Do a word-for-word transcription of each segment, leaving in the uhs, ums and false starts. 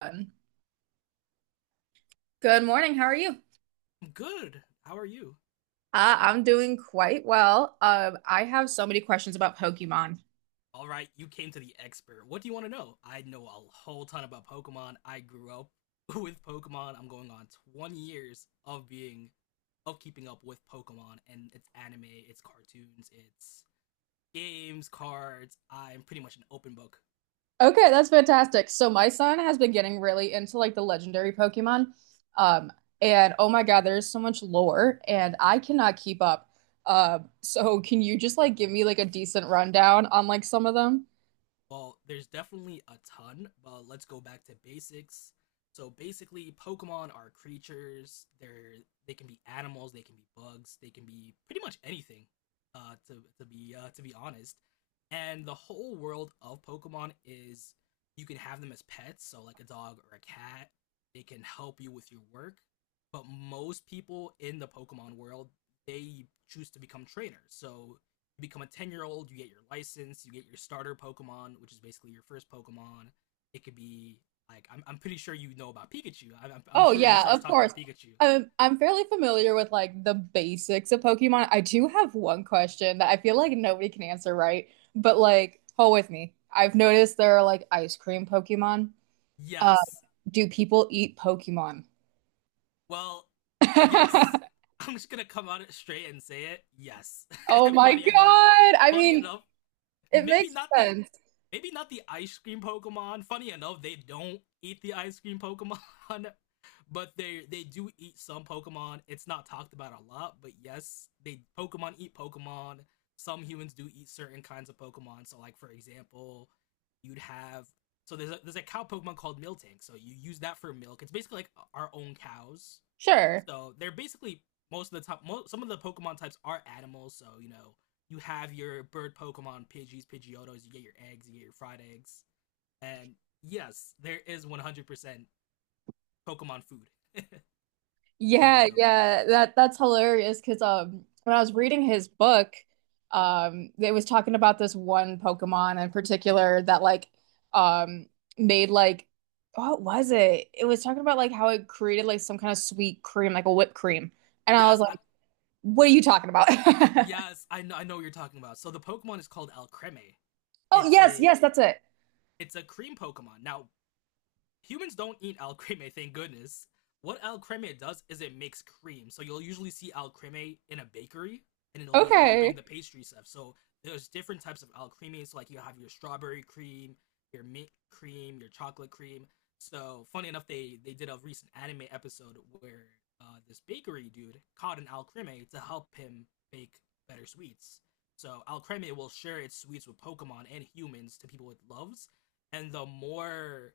Um, Good morning. How are you? Good. How are you? Uh, I'm doing quite well. Um, I have so many questions about Pokemon. All right, you came to the expert. What do you want to know? I know a whole ton about Pokemon. I grew up with Pokemon. I'm going on twenty years of being of keeping up with Pokemon and its anime, its cartoons, its games, cards. I'm pretty much an open book. Okay, that's fantastic. So my son has been getting really into like the legendary Pokemon. Um, and oh my God, there's so much lore and I cannot keep up. Um, so can you just like give me like a decent rundown on like some of them? Well, there's definitely a ton, but let's go back to basics. So basically, Pokemon are creatures. They're they can be animals, they can be bugs, they can be pretty much anything. Uh, to to be uh, to be honest, and the whole world of Pokemon is, you can have them as pets, so like a dog or a cat. They can help you with your work, but most people in the Pokemon world, they choose to become trainers. So you become a ten year old, you get your license, you get your starter Pokemon, which is basically your first Pokemon. It could be like, I'm, I'm pretty sure you know about Pikachu. I'm, I'm, I'm Oh sure your yeah, son's of talked course. about Pikachu. Um, I'm fairly familiar with like the basics of Pokemon. I do have one question that I feel like nobody can answer right, but like hold with me. I've noticed there are like ice cream Pokemon. Uh, Yes. do people eat Pokemon? Well, yes. I'm just gonna come out straight and say it. Yes. Oh my Funny enough. God. I Funny mean, enough, it maybe makes not the sense. maybe not the ice cream Pokemon. Funny enough, they don't eat the ice cream Pokemon, but they they do eat some Pokemon. It's not talked about a lot, but yes, they Pokemon eat Pokemon. Some humans do eat certain kinds of Pokemon. So, like for example, you'd have so there's a, there's a cow Pokemon called Miltank. So you use that for milk. It's basically like our own cows, Sure. so they're basically most of the top. Most, some of the Pokemon types are animals. So you know you have your bird Pokemon, Pidgeys, Pidgeotos. You get your eggs. You get your fried eggs. And yes, there is one hundred percent Pokemon food. Funny Yeah, enough. yeah, that that's hilarious because um when I was reading his book, um it was talking about this one Pokemon in particular that like um made like what was it? It was talking about like how it created like some kind of sweet cream, like a whipped cream. And I was Yes, I, like, what are you talking about? yes, I know. I know what you're talking about. So the Pokemon is called Alcremie. Oh, It's yes, a yes, that's it. it's a cream Pokemon. Now humans don't eat al creme, thank goodness. What al creme does is it makes cream. So you'll usually see al creme in a bakery, and it'll be helping Okay. the pastry stuff. So there's different types of al creme. So like you have your strawberry cream, your mint cream, your chocolate cream. So funny enough, they they did a recent anime episode where uh, this bakery dude caught an al creme to help him bake better sweets. So Alcremie will share its sweets with Pokemon and humans to people it loves, and the more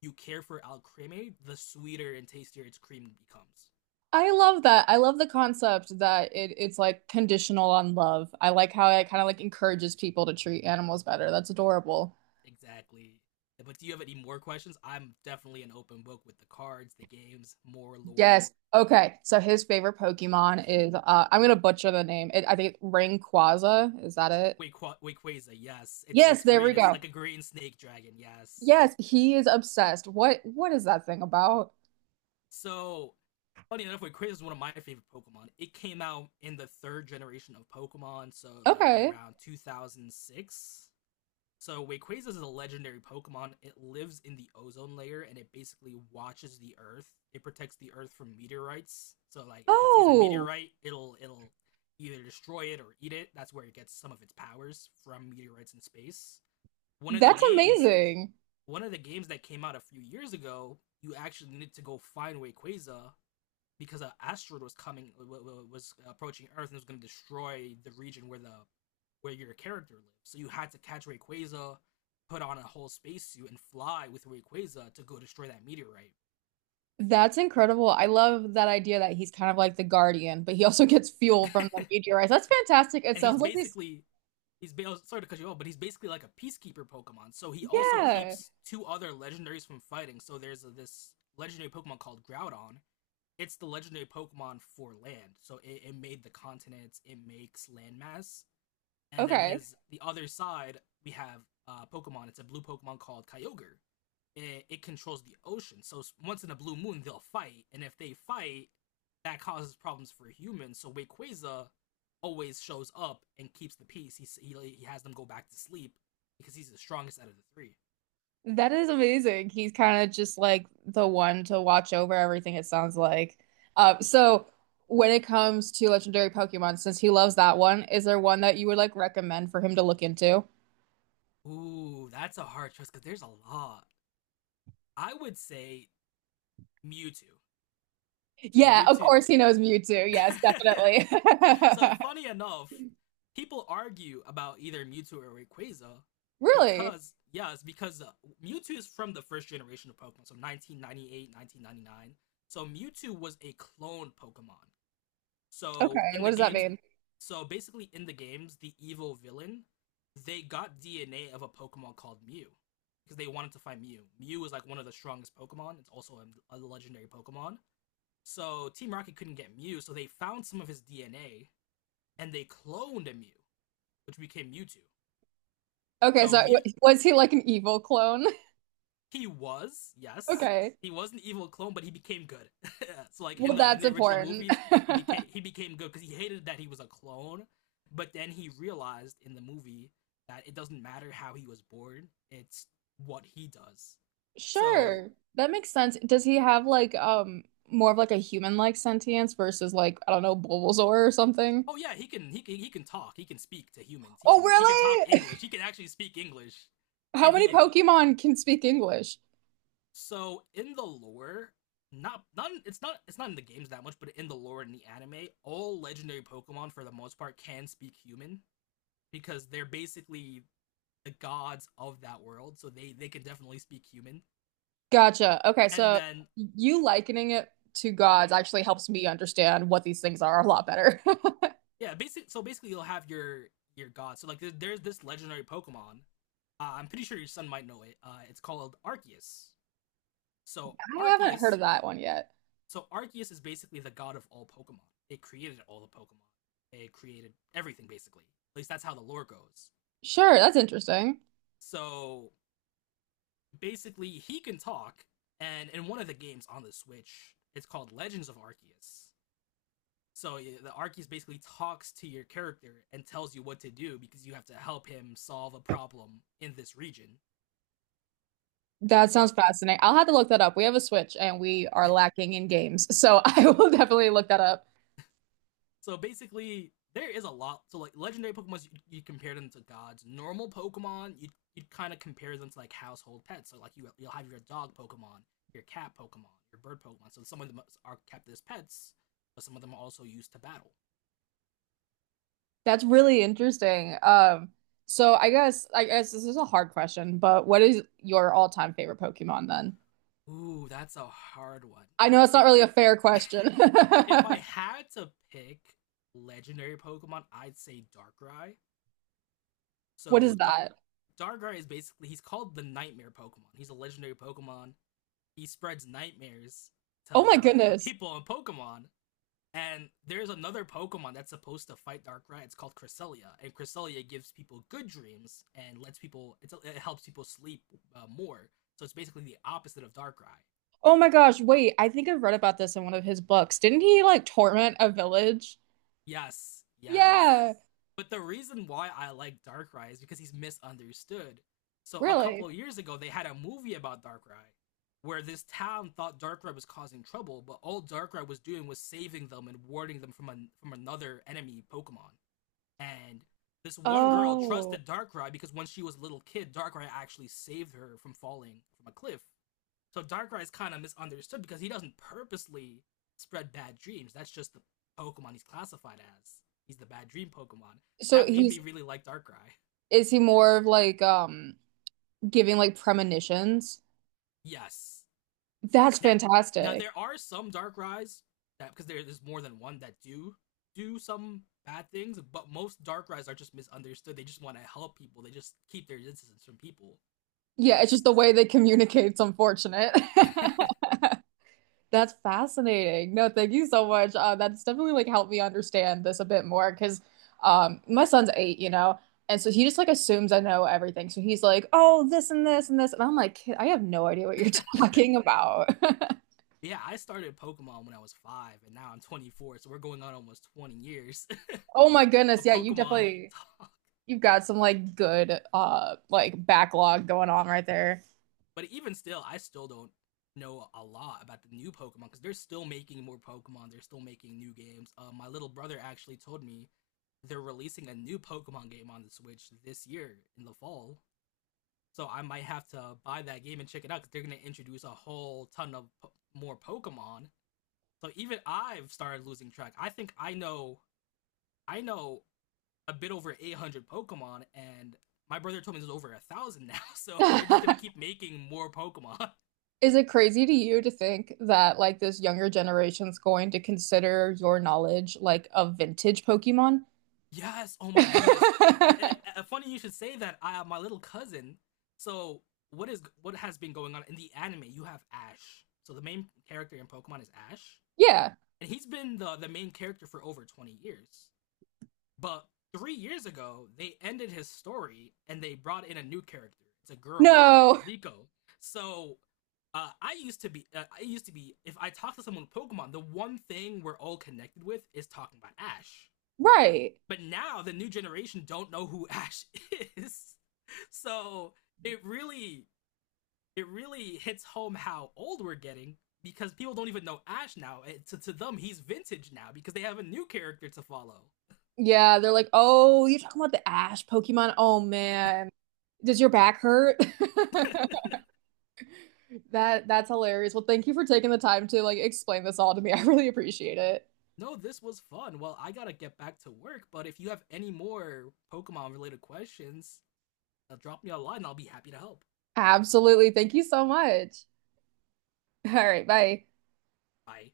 you care for al creme, the sweeter and tastier its cream becomes. I love that. I love the concept that it, it's like conditional on love. I like how it kind of like encourages people to treat animals better. That's adorable. Exactly. But do you have any more questions? I'm definitely an open book with the cards, the games, more lore. Yes. Okay. So his favorite Pokemon is uh I'm gonna butcher the name. It, I think Rayquaza. Is that it? Wait, Qua- wait, Quaza, yes, it's Yes, it's there green. we It's go. like a green snake dragon. Yes. Yes, he is obsessed. What what is that thing about? So funny enough, Quaza is one of my favorite Pokemon. It came out in the third generation of Pokemon, so like in Okay. around two thousand six. So Rayquaza is a legendary Pokemon. It lives in the ozone layer and it basically watches the Earth. It protects the Earth from meteorites. So like if it sees a Oh, meteorite, it'll it'll either destroy it or eat it. That's where it gets some of its powers from meteorites in space. One of the that's games, amazing. One of the games that came out a few years ago, you actually needed to go find Rayquaza because an asteroid was coming was approaching Earth and it was going to destroy the region where the where your character lives. So you had to catch Rayquaza, put on a whole spacesuit, and fly with Rayquaza to go destroy that meteorite. That's incredible. I love that idea that he's kind of like the guardian, but he also gets fuel from the meteorites. That's fantastic. It And he's sounds like this. basically He's sorry to cut you off, but he's basically like a peacekeeper Pokemon. So he also Yeah. keeps two other legendaries from fighting. So there's a, this legendary Pokemon called Groudon. It's the legendary Pokemon for land. So it, it made the continents. It makes landmass. And then Okay. his the other side we have uh, Pokemon. It's a blue Pokemon called Kyogre. It, it controls the ocean, so once in a blue moon they'll fight, and if they fight, that causes problems for humans. So Wayquaza always shows up and keeps the peace. He he like, he has them go back to sleep because he's the strongest out of the three. That is amazing. He's kind of just like the one to watch over everything, it sounds like. Um, so when it comes to legendary Pokemon, since he loves that one, is there one that you would like recommend for him to look into? Ooh, that's a hard choice because there's a lot. I would say Mewtwo. Yeah, of Mewtwo. course he knows Mewtwo. Yes, definitely. So funny enough, people argue about either Mewtwo or Rayquaza Really? because, yeah, it's because uh, Mewtwo is from the first generation of Pokemon, so nineteen ninety-eight, nineteen ninety-nine. So Mewtwo was a clone Pokemon. So Okay, in what the does that games, mean? so basically in the games, the evil villain, they got D N A of a Pokemon called Mew because they wanted to find Mew. Mew is like one of the strongest Pokemon. It's also a, a legendary Pokemon. So Team Rocket couldn't get Mew, so they found some of his D N A and they cloned a Mew, which became Mewtwo. Okay, So so w- Mew, was he like an evil clone? he was yes, Okay. he was an evil clone, but he became good. So like in Well, the in that's the original important. movies, he became he became good because he hated that he was a clone, but then he realized in the movie that it doesn't matter how he was born; it's what he does. So Sure. That makes sense. Does he have like um more of like a human-like sentience versus like, I don't know, Bulbasaur or something? oh yeah, he can he can he can talk, he can speak to humans, he Oh, can he can talk really? English, he can actually speak English, How and many he Pokemon can speak English? so in the lore, not not it's not it's not in the games that much, but in the lore in the anime, all legendary Pokemon for the most part can speak human because they're basically the gods of that world, so they they can definitely speak human. Gotcha. Okay, And so then you likening it to gods actually helps me understand what these things are a lot better. I yeah, basic so basically you'll have your your gods. So like there, there's this legendary Pokemon. Uh, I'm pretty sure your son might know it. Uh, it's called Arceus. So haven't heard Arceus of that one yet. So Arceus is basically the god of all Pokemon. It created all the Pokemon. It created everything basically. At least that's how the lore goes. Sure, that's interesting. So basically, he can talk, and in one of the games on the Switch, it's called Legends of Arceus. So yeah, the Arceus basically talks to your character and tells you what to do because you have to help him solve a problem in this region. That So sounds fascinating. I'll have to look that up. We have a Switch and we are lacking in games, so I will definitely look that up. So basically, there is a lot. So like legendary Pokemon, you, you compare them to gods. Normal Pokemon, you you kind of compare them to like household pets. So like you you'll have your dog Pokemon, your cat Pokemon, your bird Pokemon. So some of them are kept as pets, but some of them are also used to battle. That's really interesting. Um, so I guess I guess this is a hard question, but what is your all-time favorite Pokemon then? Ooh, that's a hard one. I know it's not If really a fair question. if I had to pick legendary Pokemon, I'd say Darkrai. What is So Dark that? Darkrai is basically, he's called the nightmare Pokemon. He's a legendary Pokemon. He spreads nightmares to Oh my to goodness. people on Pokemon. And there's another Pokemon that's supposed to fight Darkrai. It's called Cresselia, and Cresselia gives people good dreams and lets people. It's, it helps people sleep uh, more. So it's basically the opposite of Darkrai. Oh my gosh, wait, I think I've read about this in one of his books. Didn't he like torment a village? Yes, Yeah, yes. yes. But the reason why I like Darkrai is because he's misunderstood. So a couple Really? of years ago, they had a movie about Darkrai, where this town thought Darkrai was causing trouble, but all Darkrai was doing was saving them and warding them from a from another enemy Pokemon. And this one girl Oh. trusted Darkrai because when she was a little kid, Darkrai actually saved her from falling from a cliff. So Darkrai's kind of misunderstood because he doesn't purposely spread bad dreams. That's just the Pokemon he's classified as. He's the bad dream Pokemon. So That made me he's really like Darkrai. Is he more of like um giving like premonitions? Yes. That's Now, now fantastic. there are some Darkrai's that, because there is more than one, that do do some bad things, but most Darkrai's are just misunderstood. They just want to help people. They just keep their distance from people. Yeah, it's just the way they communicate's unfortunate. That's fascinating. No, thank you so much. Uh, that's definitely like helped me understand this a bit more because um, my son's eight, you know, and so he just like assumes I know everything. So he's like, "Oh, this and this and this," and I'm like, "Kid, I have no idea what you're talking about." Yeah, I started Pokemon when I was five, and now I'm twenty-four, so we're going on almost twenty years Oh my goodness, of yeah, you Pokemon definitely talk. you've got some like good uh like backlog going on right there. But even still, I still don't know a lot about the new Pokemon because they're still making more Pokemon. They're still making new games. Uh, my little brother actually told me they're releasing a new Pokemon game on the Switch this year in the fall. So I might have to buy that game and check it out because they're going to introduce a whole ton of po- more Pokemon. So even I've started losing track. I think I know I know a bit over eight hundred Pokemon, and my brother told me there's over a thousand now. So they're just going to keep making more Pokemon. Is it crazy to you to think that like this younger generation's going to consider your knowledge like a vintage Pokemon? Yes. Oh my goodness. Yeah, uh, funny you should say that. Uh, my little cousin. So what is what has been going on in the anime? You have Ash. So the main character in Pokemon is Ash, Yeah. and he's been the the main character for over twenty years. But three years ago, they ended his story and they brought in a new character. It's a girl called No. Liko. So. Uh, I used to be. Uh, I used to be. If I talk to someone with Pokemon, the one thing we're all connected with is talking about Ash, Right. but now the new generation don't know who Ash is. So it really it really hits home how old we're getting because people don't even know Ash now. It, to, to them, he's vintage now because they have a new character to follow. Yeah, they're like, "Oh, you're talking about the Ash Pokemon? Oh man. Does your back hurt?" That that's hilarious. Well, thank you for taking the time to like explain this all to me. I really appreciate it. No, this was fun. Well, I gotta get back to work, but if you have any more Pokemon related questions, uh, drop me a line, and I'll be happy to help. Absolutely. Thank you so much. All right, bye. Bye.